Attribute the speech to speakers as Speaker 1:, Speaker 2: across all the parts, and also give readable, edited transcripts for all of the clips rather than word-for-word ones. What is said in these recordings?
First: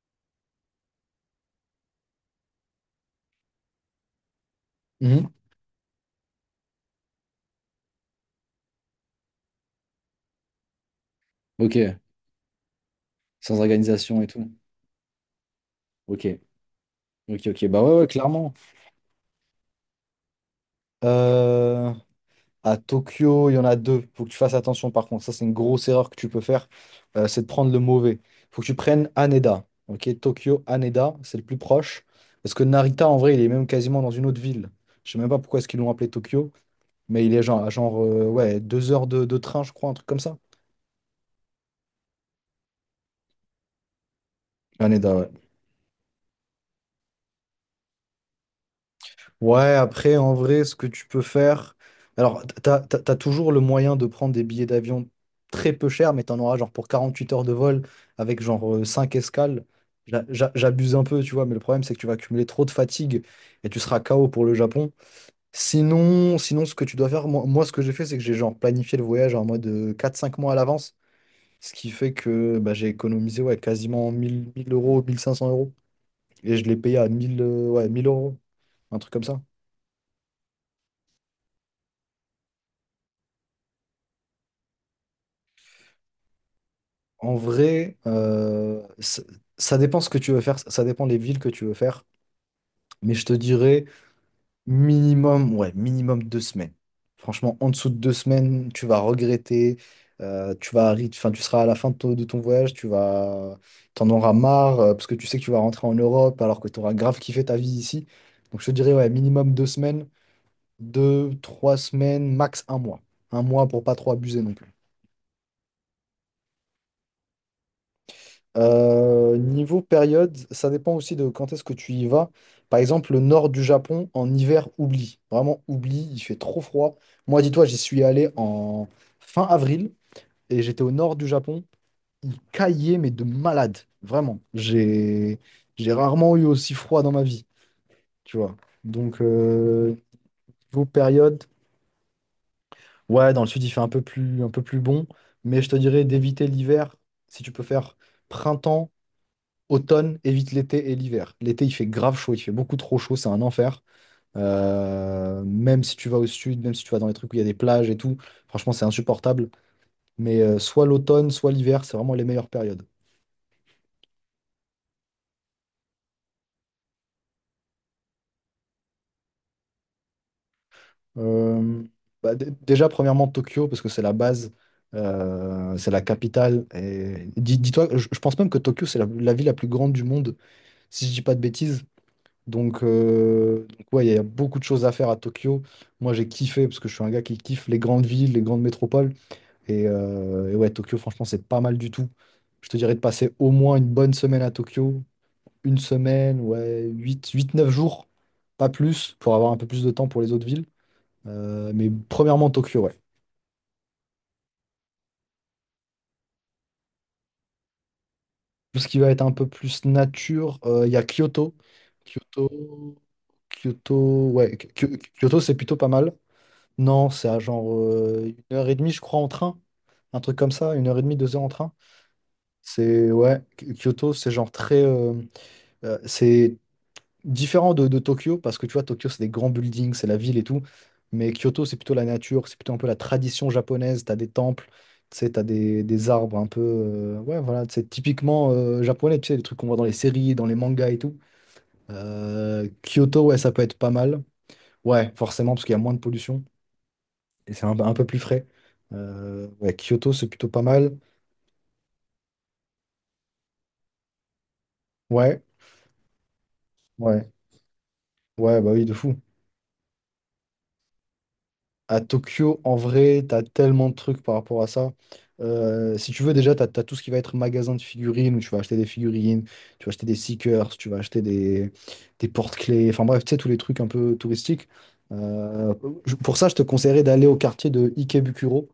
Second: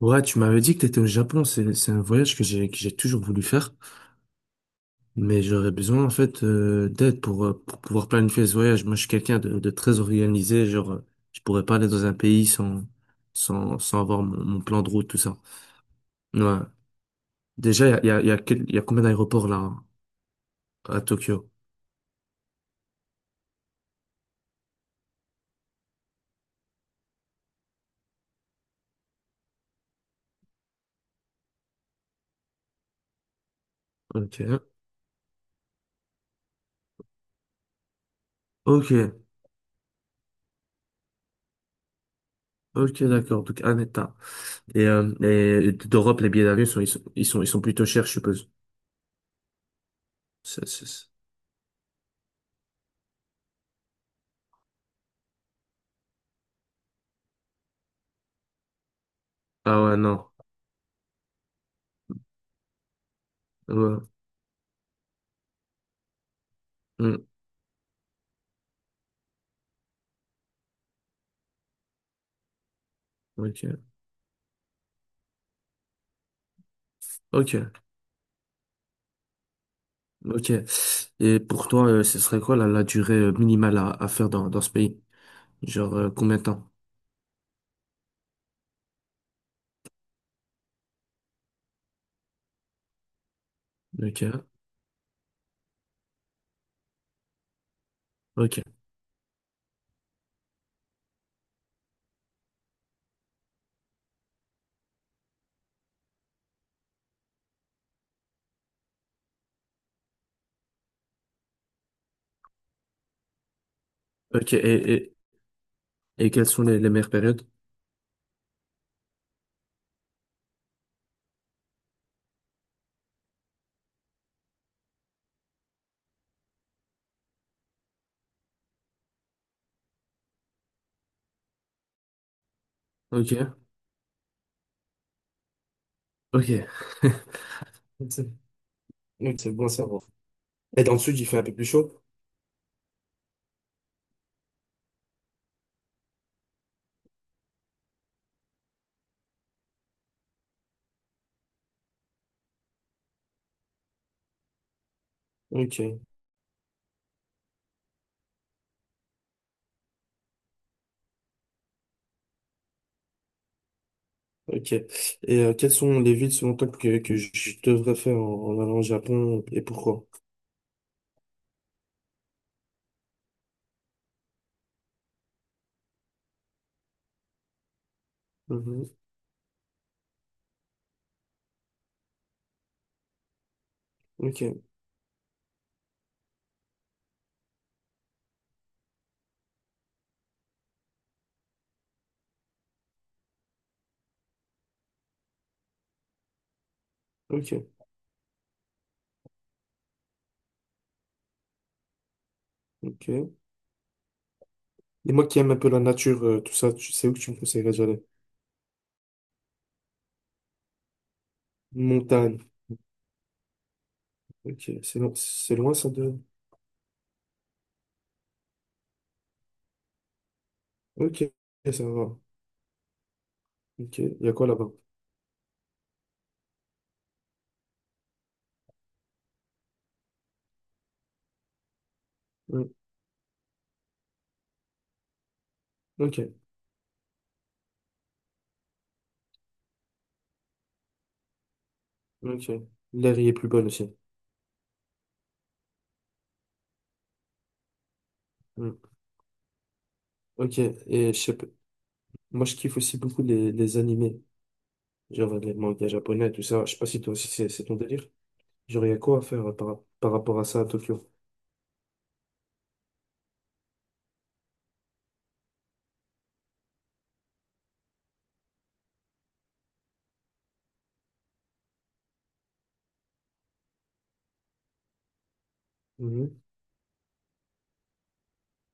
Speaker 1: Ouais, tu m'avais dit que t'étais au Japon, c'est un voyage que j'ai toujours voulu faire,
Speaker 2: Mhm.
Speaker 1: mais j'aurais besoin en fait d'aide pour pouvoir planifier ce voyage. Moi, je suis quelqu'un de très organisé, genre je pourrais pas aller
Speaker 2: Ok,
Speaker 1: dans un pays sans
Speaker 2: sans
Speaker 1: sans
Speaker 2: organisation
Speaker 1: avoir
Speaker 2: et
Speaker 1: mon,
Speaker 2: tout.
Speaker 1: mon plan de route tout ça.
Speaker 2: Ok,
Speaker 1: Ouais.
Speaker 2: ok, ok. Bah ouais,
Speaker 1: Déjà,
Speaker 2: ouais,
Speaker 1: il y a il y a, il y a
Speaker 2: clairement.
Speaker 1: quel- il y a combien d'aéroports là à Tokyo?
Speaker 2: Euh, à Tokyo, il y en a deux. Faut que tu fasses attention par contre. Ça, c'est une grosse erreur que tu peux faire. C'est de prendre le mauvais. Faut que tu prennes Haneda. Ok, Tokyo, Haneda, c'est le plus proche. Parce que Narita, en vrai, il est même quasiment dans une autre
Speaker 1: Ok.
Speaker 2: ville. Je sais même pas pourquoi est-ce qu'ils l'ont appelé Tokyo, mais il est genre, ouais,
Speaker 1: Ok,
Speaker 2: deux heures de train, je crois, un truc comme ça.
Speaker 1: ok, d'accord. Donc un état.
Speaker 2: Haneda, ouais.
Speaker 1: Et d'Europe, les billets d'avion sont ils sont ils sont ils sont plutôt chers, je suppose.
Speaker 2: Ouais, après, en vrai,
Speaker 1: C'est-
Speaker 2: ce que
Speaker 1: c'est-
Speaker 2: tu
Speaker 1: c'est-
Speaker 2: peux faire. Alors, t'as toujours le moyen de prendre des billets d'avion très peu chers, mais t'en auras genre pour 48 heures de vol avec genre 5 escales.
Speaker 1: Ah ouais, non.
Speaker 2: J'abuse un peu, tu vois, mais le problème, c'est que tu vas accumuler trop de fatigue et tu seras
Speaker 1: Ouais.
Speaker 2: KO pour le Japon. Sinon, ce que tu dois
Speaker 1: Hmm.
Speaker 2: faire, moi, ce que j'ai fait, c'est que j'ai genre planifié le voyage en mode quatre cinq mois à l'avance, ce qui fait que bah, j'ai économisé ouais,
Speaker 1: Ok.
Speaker 2: quasiment mille euros, 1500 euros, et je l'ai payé à mille euh,
Speaker 1: Ok.
Speaker 2: ouais, mille euros, un truc comme ça.
Speaker 1: Ok. Et pour toi, ce serait quoi la durée minimale à faire dans ce pays? Genre, combien de temps?
Speaker 2: En vrai, ça, ça dépend ce que tu veux faire, ça dépend les villes que tu veux faire, mais je te dirais
Speaker 1: Ok.
Speaker 2: minimum, ouais, minimum 2 semaines. Franchement, en dessous de deux
Speaker 1: Ok.
Speaker 2: semaines, tu vas regretter, tu vas, enfin, tu seras à la fin de ton voyage, tu vas, t'en auras marre, parce que tu sais que tu vas rentrer en Europe alors que tu auras grave kiffé ta vie ici. Donc je te dirais, ouais, minimum deux semaines, deux, trois semaines, max un mois. Un mois pour pas trop abuser
Speaker 1: Ok.
Speaker 2: non plus.
Speaker 1: Et quelles sont les meilleures périodes?
Speaker 2: Niveau période, ça dépend aussi de quand est-ce que tu y vas. Par exemple, le nord du Japon, en hiver, oublie. Vraiment, oublie, il fait trop froid. Moi, dis-toi, j'y suis allé en fin avril et j'étais au nord du Japon. Il caillait, mais de
Speaker 1: Ok.
Speaker 2: malade. Vraiment. J'ai rarement eu aussi
Speaker 1: Ok.
Speaker 2: froid dans ma vie,
Speaker 1: C'est
Speaker 2: tu vois. Donc,
Speaker 1: donc c'est bon à savoir. Et
Speaker 2: niveau
Speaker 1: dans le sud, il fait
Speaker 2: période,
Speaker 1: un peu plus chaud?
Speaker 2: ouais, dans le sud, il fait un peu plus bon. Mais je te dirais d'éviter l'hiver si tu peux faire printemps, automne. Évite l'été et l'hiver. L'été, il fait grave chaud, il fait beaucoup trop chaud, c'est un enfer. Même si
Speaker 1: Ok.
Speaker 2: tu vas au sud, même si tu vas dans les trucs où il y a des plages et tout, franchement, c'est insupportable. Mais soit l'automne, soit l'hiver, c'est vraiment les meilleures périodes.
Speaker 1: Ok. Et quelles sont les villes selon toi que je devrais faire en, en allant au Japon et pourquoi?
Speaker 2: Euh, Déjà, premièrement, Tokyo, parce que c'est la base, c'est la capitale. Et dis-toi, je pense même que
Speaker 1: Mhm.
Speaker 2: Tokyo, c'est la ville la plus grande du monde, si je dis pas de bêtises. Donc, ouais, il y a beaucoup
Speaker 1: Ok.
Speaker 2: de choses à faire à Tokyo. Moi, j'ai kiffé parce que je suis un gars qui kiffe les grandes villes, les grandes métropoles. Et ouais, Tokyo, franchement, c'est pas mal du tout. Je te dirais de passer au moins une bonne semaine à Tokyo. Une semaine, ouais, huit,
Speaker 1: Ok.
Speaker 2: neuf jours, pas plus, pour avoir un peu plus de temps pour les autres villes. Mais premièrement, Tokyo, ouais.
Speaker 1: Ok. Et moi qui aime un peu la nature, tout ça, tu sais où que tu me conseillerais d'aller?
Speaker 2: Tout ce qui va être un peu plus nature, il y a Kyoto.
Speaker 1: Montagne.
Speaker 2: Kyoto,
Speaker 1: Ok.
Speaker 2: Kyoto, c'est
Speaker 1: C'est loin
Speaker 2: plutôt pas
Speaker 1: ça
Speaker 2: mal.
Speaker 1: de.
Speaker 2: Non, c'est à genre une heure et demie, je crois, en train. Un truc comme ça, une heure et demie,
Speaker 1: Ok,
Speaker 2: 2 heures en train.
Speaker 1: ça va.
Speaker 2: C'est,
Speaker 1: Ok,
Speaker 2: Kyoto,
Speaker 1: il y
Speaker 2: c'est
Speaker 1: a quoi
Speaker 2: genre
Speaker 1: là-bas?
Speaker 2: très. C'est différent de Tokyo, parce que tu vois, Tokyo, c'est des grands buildings, c'est la ville et tout. Mais Kyoto, c'est plutôt la nature, c'est
Speaker 1: Hmm.
Speaker 2: plutôt un peu la tradition japonaise. T'as des temples, tu sais, t'as des
Speaker 1: Ok,
Speaker 2: arbres un peu. Ouais, voilà, c'est typiquement japonais, tu sais, les trucs qu'on voit dans les séries, dans les mangas et tout.
Speaker 1: ok. L'air
Speaker 2: Kyoto,
Speaker 1: y est
Speaker 2: ouais,
Speaker 1: plus
Speaker 2: ça peut
Speaker 1: bonne
Speaker 2: être pas
Speaker 1: aussi.
Speaker 2: mal. Ouais, forcément, parce qu'il y a moins de pollution. Et c'est un peu plus frais.
Speaker 1: Hmm.
Speaker 2: Ouais, Kyoto, c'est plutôt
Speaker 1: Ok,
Speaker 2: pas mal.
Speaker 1: et je sais pas- moi je kiffe aussi beaucoup les animés, genre
Speaker 2: Ouais,
Speaker 1: les mangas japonais, tout ça. Je sais pas si toi aussi
Speaker 2: ouais,
Speaker 1: c'est ton délire.
Speaker 2: ouais, bah oui,
Speaker 1: Genre, il y
Speaker 2: de
Speaker 1: a
Speaker 2: fou.
Speaker 1: quoi à faire par, par rapport à ça à Tokyo?
Speaker 2: À Tokyo, en vrai, t'as tellement de trucs par rapport à ça. Si tu veux, déjà, t'as tout ce qui va être magasin de figurines, où tu vas acheter des figurines, tu vas acheter des seekers, tu vas acheter des porte-clés, enfin bref, tu sais, tous les trucs un peu touristiques. Euh, pour
Speaker 1: Mhm.
Speaker 2: ça, je te conseillerais d'aller au quartier de Ikebukuro.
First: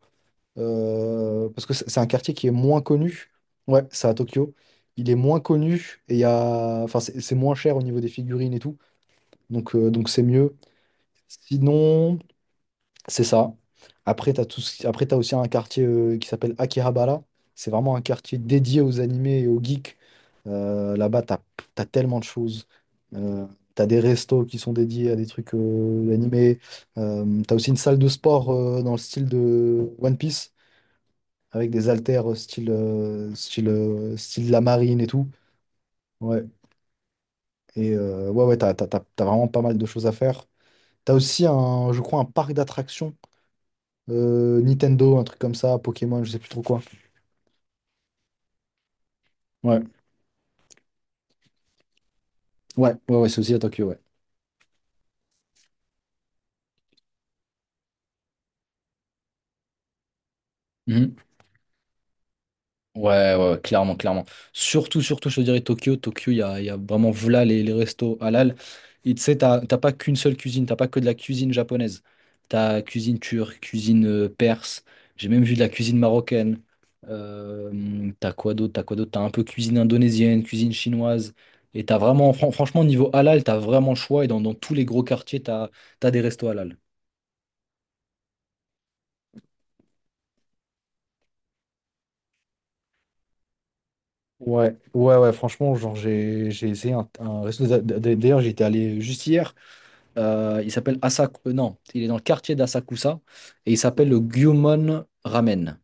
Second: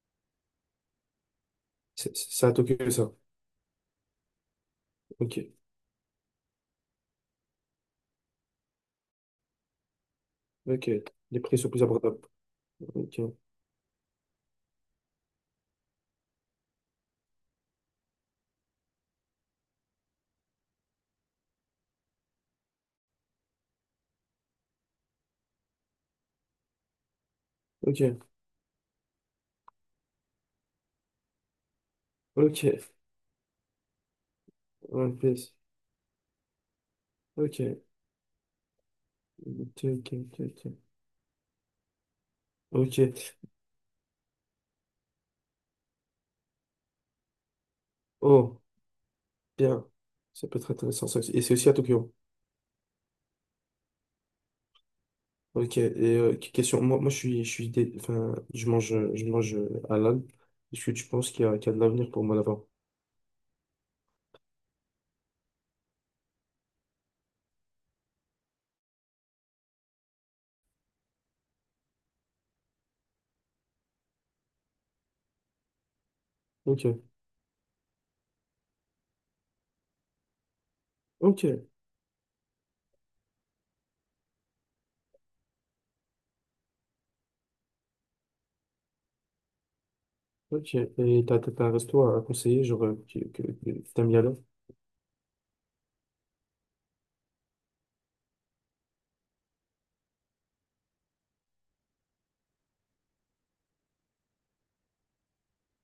Speaker 2: Parce que c'est un quartier qui
Speaker 1: C'est
Speaker 2: est
Speaker 1: à
Speaker 2: moins
Speaker 1: Tokyo ça.
Speaker 2: connu. Ouais, c'est à Tokyo. Il est
Speaker 1: Ok,
Speaker 2: moins connu et il y a, enfin, c'est moins cher au niveau des figurines et tout. Donc c'est mieux.
Speaker 1: ok. Les prix sont plus
Speaker 2: Sinon,
Speaker 1: abordables. Ok,
Speaker 2: c'est ça. Après, t'as tout... ce qui- après, t'as aussi un quartier qui s'appelle Akihabara. C'est vraiment un quartier dédié aux animés et aux geeks. Là-bas, t'as tellement de choses. Euh, T'as des restos qui sont dédiés à des trucs animés. T'as aussi une salle de
Speaker 1: ok,
Speaker 2: sport dans le style de One Piece avec des haltères
Speaker 1: ok.
Speaker 2: style de la marine et
Speaker 1: One
Speaker 2: tout.
Speaker 1: Piece.
Speaker 2: Ouais.
Speaker 1: Ok,
Speaker 2: Et ouais, ouais, t'as vraiment pas mal
Speaker 1: ok,
Speaker 2: de choses
Speaker 1: ok,
Speaker 2: à faire.
Speaker 1: ok.
Speaker 2: T'as aussi un, je crois, un parc
Speaker 1: Ok,
Speaker 2: d'attractions
Speaker 1: ok.
Speaker 2: Nintendo, un truc comme ça, Pokémon, je sais plus trop quoi.
Speaker 1: Oh,
Speaker 2: Ouais,
Speaker 1: bien. Ça peut être intéressant ça aussi. Et c'est aussi à Tokyo.
Speaker 2: ouais, ouais, ouais, c'est aussi à Tokyo, ouais.
Speaker 1: Ok, et question, moi enfin, je mange halal. Est-ce que tu
Speaker 2: Mhm.
Speaker 1: penses qu'il y a de l'avenir pour moi là-bas?
Speaker 2: Ouais, ouais, ouais, clairement, clairement. Surtout, surtout, je te dirais Tokyo. Tokyo, il y a vraiment voilà les restos halal. Et tu sais, t'as pas qu'une seule cuisine, t'as pas que de la cuisine japonaise. T'as cuisine turque, cuisine perse. J'ai même vu de la cuisine marocaine.
Speaker 1: Ok,
Speaker 2: T'as quoi d'autre? T'as quoi d'autre? T'as un peu cuisine indonésienne, cuisine chinoise.
Speaker 1: ok,
Speaker 2: Et t'as vraiment, franchement, niveau halal, t'as vraiment le choix. Et dans tous les gros quartiers, t'as des restos halal.
Speaker 1: ok. Et t'as un resto à conseiller, genre, que t'aimes y aller?
Speaker 2: Ouais, ouais, ouais, franchement, genre, j'ai essayé un resto. D'ailleurs, j'étais allé juste hier. Il s'appelle Asak. Non, il est dans le quartier d'Asakusa et il s'appelle le Gyumon Ramen.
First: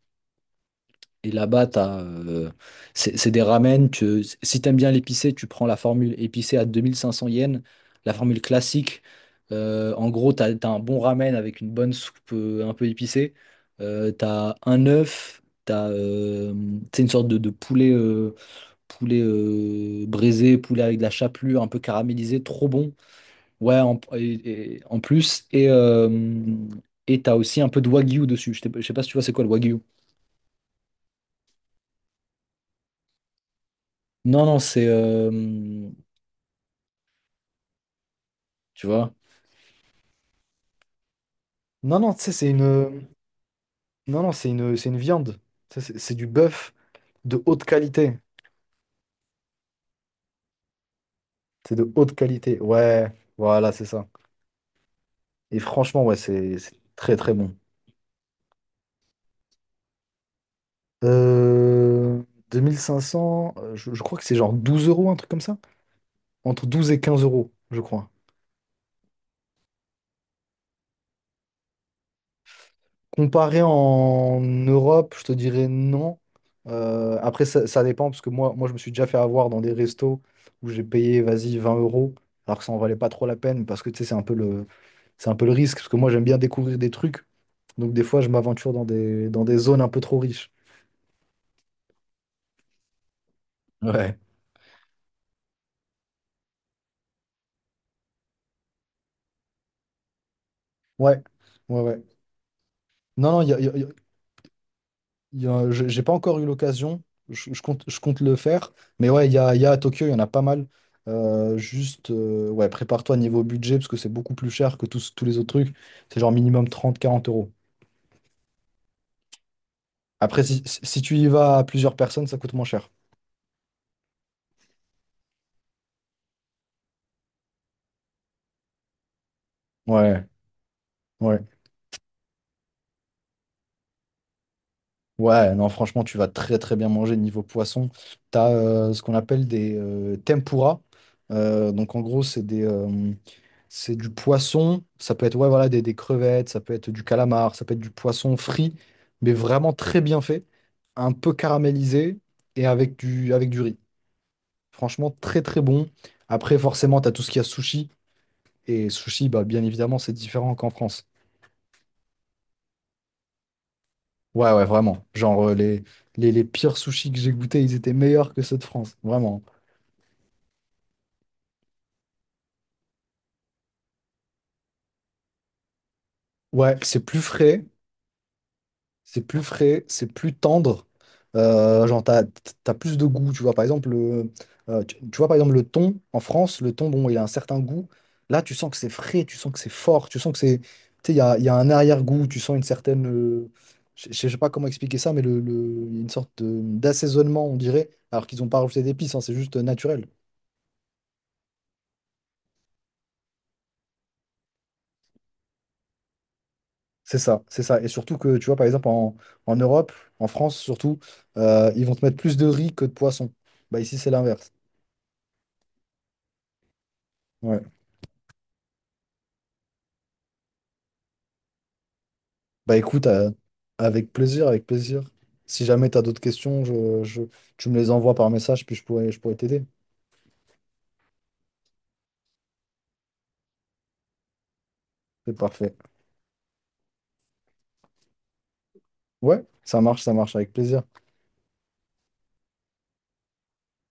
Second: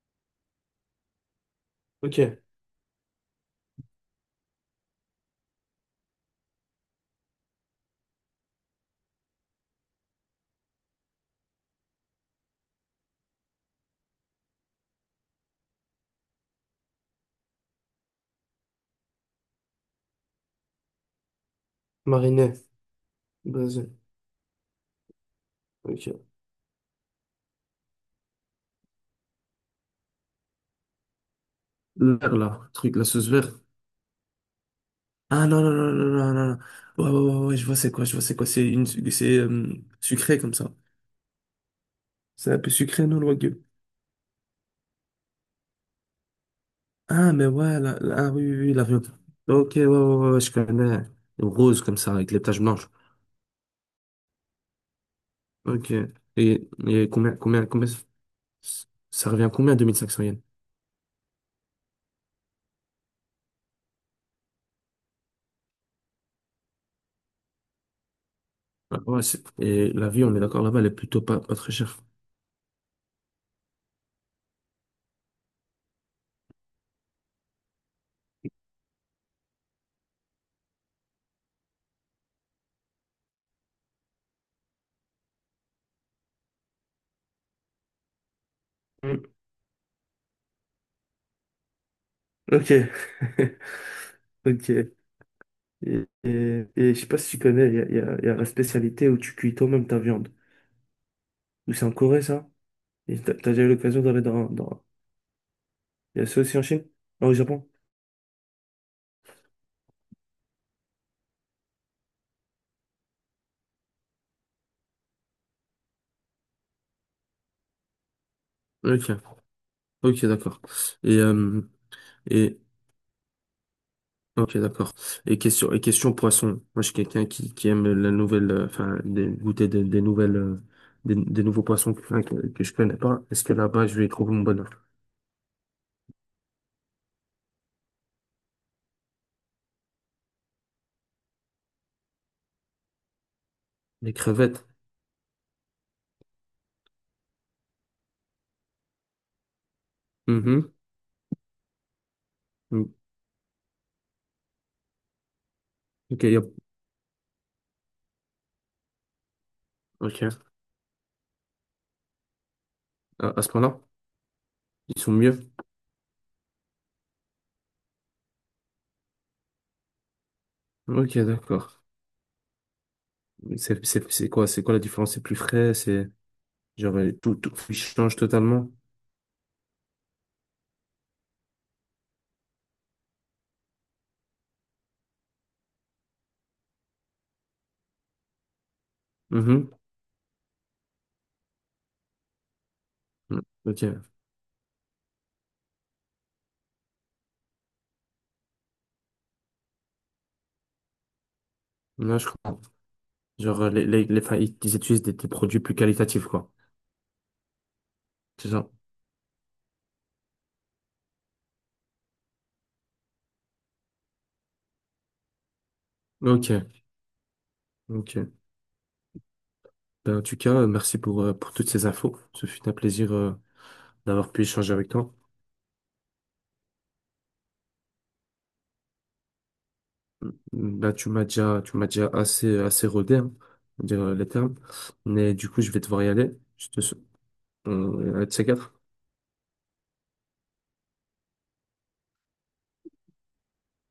Speaker 2: Et là-bas,
Speaker 1: Ok,
Speaker 2: c'est des ramen. Si t'aimes bien l'épicé, tu prends la formule épicée à 2500 yens, la formule classique. En gros, t'as un bon ramen avec une bonne soupe un peu épicée. T'as un œuf, c'est une sorte de poulet, poulet braisé, poulet avec de la chapelure un peu caramélisée,
Speaker 1: mariné,
Speaker 2: trop bon. Ouais,
Speaker 1: brésil,
Speaker 2: en plus.
Speaker 1: ok.
Speaker 2: Et t'as aussi un peu de wagyu dessus. Je sais pas si tu vois c'est quoi le wagyu.
Speaker 1: Le vert, là, le truc, la sauce verte.
Speaker 2: Non, non, c'est.
Speaker 1: Ah non, non, non, non, non, non, non. Ouais, ouais, ouais, ouais, je vois c'est quoi. C'est une,
Speaker 2: Tu vois?
Speaker 1: c'est sucré comme ça.
Speaker 2: Non, non, tu sais, c'est
Speaker 1: C'est un peu
Speaker 2: une.
Speaker 1: sucré, non, le wagyu?
Speaker 2: Non, non, c'est une viande. Tu sais, c'est du bœuf
Speaker 1: Ah,
Speaker 2: de
Speaker 1: mais
Speaker 2: haute
Speaker 1: ouais,
Speaker 2: qualité.
Speaker 1: ah oui, oui, oui, l'avion. Ok, ouais, ouais, ouais, ouais, je connais.
Speaker 2: C'est
Speaker 1: Rose,
Speaker 2: de
Speaker 1: comme ça,
Speaker 2: haute
Speaker 1: avec les
Speaker 2: qualité.
Speaker 1: taches blanches.
Speaker 2: Ouais, voilà, c'est ça. Et
Speaker 1: Ok.
Speaker 2: franchement, ouais, c'est
Speaker 1: Et,
Speaker 2: c'est très, très bon.
Speaker 1: combien, ça revient à combien, 2500 yens?
Speaker 2: Euh, 2500, je crois que c'est genre 12 euros, un truc comme ça. Entre 12 et 15 euros, je crois.
Speaker 1: Ah, ouais, et la vie, on est d'accord, là-bas, elle est plutôt pas très chère.
Speaker 2: Comparé en Europe, je te dirais non. Après, ça dépend, parce que moi, je me suis déjà fait avoir dans des restos où j'ai payé, vas-y, 20 euros, alors que ça en valait pas trop la peine, parce que tu sais, c'est un peu le risque, parce que moi, j'aime bien découvrir des trucs. Donc, des fois, je m'aventure dans des,
Speaker 1: Mm.
Speaker 2: dans des zones un peu trop riches.
Speaker 1: Ok.
Speaker 2: Ouais.
Speaker 1: Ok. Et je sais pas si tu connais, il y a la spécialité où tu cuis toi-même ta viande.
Speaker 2: Ouais,
Speaker 1: Ou
Speaker 2: ouais,
Speaker 1: c'est en
Speaker 2: ouais.
Speaker 1: Corée, ça? Et
Speaker 2: Non,
Speaker 1: t'as
Speaker 2: non, il
Speaker 1: t'as
Speaker 2: y a,
Speaker 1: déjà
Speaker 2: y
Speaker 1: eu
Speaker 2: a-
Speaker 1: l'occasion d'aller dans...
Speaker 2: Il y a- je- j'ai pas
Speaker 1: Il y a
Speaker 2: encore
Speaker 1: ça
Speaker 2: eu
Speaker 1: aussi en Chine?
Speaker 2: l'occasion,
Speaker 1: Ah, au Japon?
Speaker 2: je compte le faire. Mais ouais, il y a à Tokyo, il y en a pas mal. Juste, ouais, prépare-toi niveau budget, parce que c'est beaucoup plus cher que tous les autres trucs. C'est genre minimum 30-40 euros.
Speaker 1: Ok, ok,
Speaker 2: Après,
Speaker 1: d'accord.
Speaker 2: si si tu
Speaker 1: Et,
Speaker 2: y vas à plusieurs personnes, ça coûte
Speaker 1: et
Speaker 2: moins cher.
Speaker 1: ok, d'accord. Et question poisson. Moi, je suis quelqu'un qui aime la nouvelle, goûter des
Speaker 2: Ouais,
Speaker 1: nouvelles,
Speaker 2: ouais.
Speaker 1: des nouveaux poissons que je connais pas. Est-ce que là-bas, je vais y trouver mon bonheur?
Speaker 2: Ouais, non, franchement, tu vas très très bien manger niveau poisson. Tu as ce qu'on appelle des tempura. Donc en gros, c'est du
Speaker 1: Les crevettes.
Speaker 2: poisson. Ça peut être ouais, voilà, des crevettes, ça peut être du calamar, ça peut être du poisson frit, mais vraiment très bien fait,
Speaker 1: Mhm.
Speaker 2: un peu caramélisé et
Speaker 1: Mm.
Speaker 2: avec du riz. Franchement, très très bon.
Speaker 1: Ok,
Speaker 2: Après, forcément, tu as tout ce qu'il y a sushi. Et sushi, bah, bien évidemment, c'est
Speaker 1: ok.
Speaker 2: différent qu'en France.
Speaker 1: À ce point-là,
Speaker 2: Ouais, ouais,
Speaker 1: ils
Speaker 2: vraiment.
Speaker 1: sont
Speaker 2: Genre,
Speaker 1: mieux.
Speaker 2: les pires sushis que j'ai goûtés, ils étaient meilleurs que ceux de France. Vraiment.
Speaker 1: Ok, d'accord. Mais c'est, c'est quoi la différence? C'est plus frais, c'est,
Speaker 2: Ouais,
Speaker 1: genre,
Speaker 2: c'est plus
Speaker 1: tout, tout
Speaker 2: frais,
Speaker 1: change totalement.
Speaker 2: c'est plus tendre. Genre, t'as plus de goût, tu vois. Par exemple, tu vois, par exemple, le thon, en France, le thon, bon, il a un certain goût. Là, tu sens que c'est frais, tu sens que c'est
Speaker 1: Mhm.
Speaker 2: fort, tu sens que c'est. Tu sais, il y a un arrière-goût, tu sens une
Speaker 1: Mm.
Speaker 2: je
Speaker 1: Ok.
Speaker 2: je sais pas comment expliquer ça, mais il y a une sorte d'assaisonnement, on dirait, alors qu'ils n'ont pas rajouté d'épices, hein, c'est juste naturel.
Speaker 1: Là, je comprends. Genre, les, enfin, ils ils utilisent des produits plus qualitatifs, quoi.
Speaker 2: C'est ça, c'est ça. Et surtout que, tu
Speaker 1: C'est
Speaker 2: vois, par
Speaker 1: ça.
Speaker 2: exemple, en Europe, en France surtout, ils vont te mettre plus de riz que de poisson. Bah ici, c'est l'inverse.
Speaker 1: Ok,
Speaker 2: Ouais.
Speaker 1: ok. Ben, en tout cas, merci pour toutes ces infos. Ce fut un
Speaker 2: Bah écoute,
Speaker 1: plaisir
Speaker 2: avec
Speaker 1: d'avoir pu
Speaker 2: plaisir, avec
Speaker 1: échanger avec
Speaker 2: plaisir.
Speaker 1: toi.
Speaker 2: Si jamais tu as d'autres questions, tu me les envoies par message, puis je pourrais t'aider.
Speaker 1: Mmh. Tu m'as déjà assez rodé, hein, pour dire les termes. Mais
Speaker 2: C'est
Speaker 1: du coup, je
Speaker 2: parfait.
Speaker 1: vais devoir y aller. Je te, sou- on- à de ces quatre.
Speaker 2: Ouais, ça marche, avec plaisir.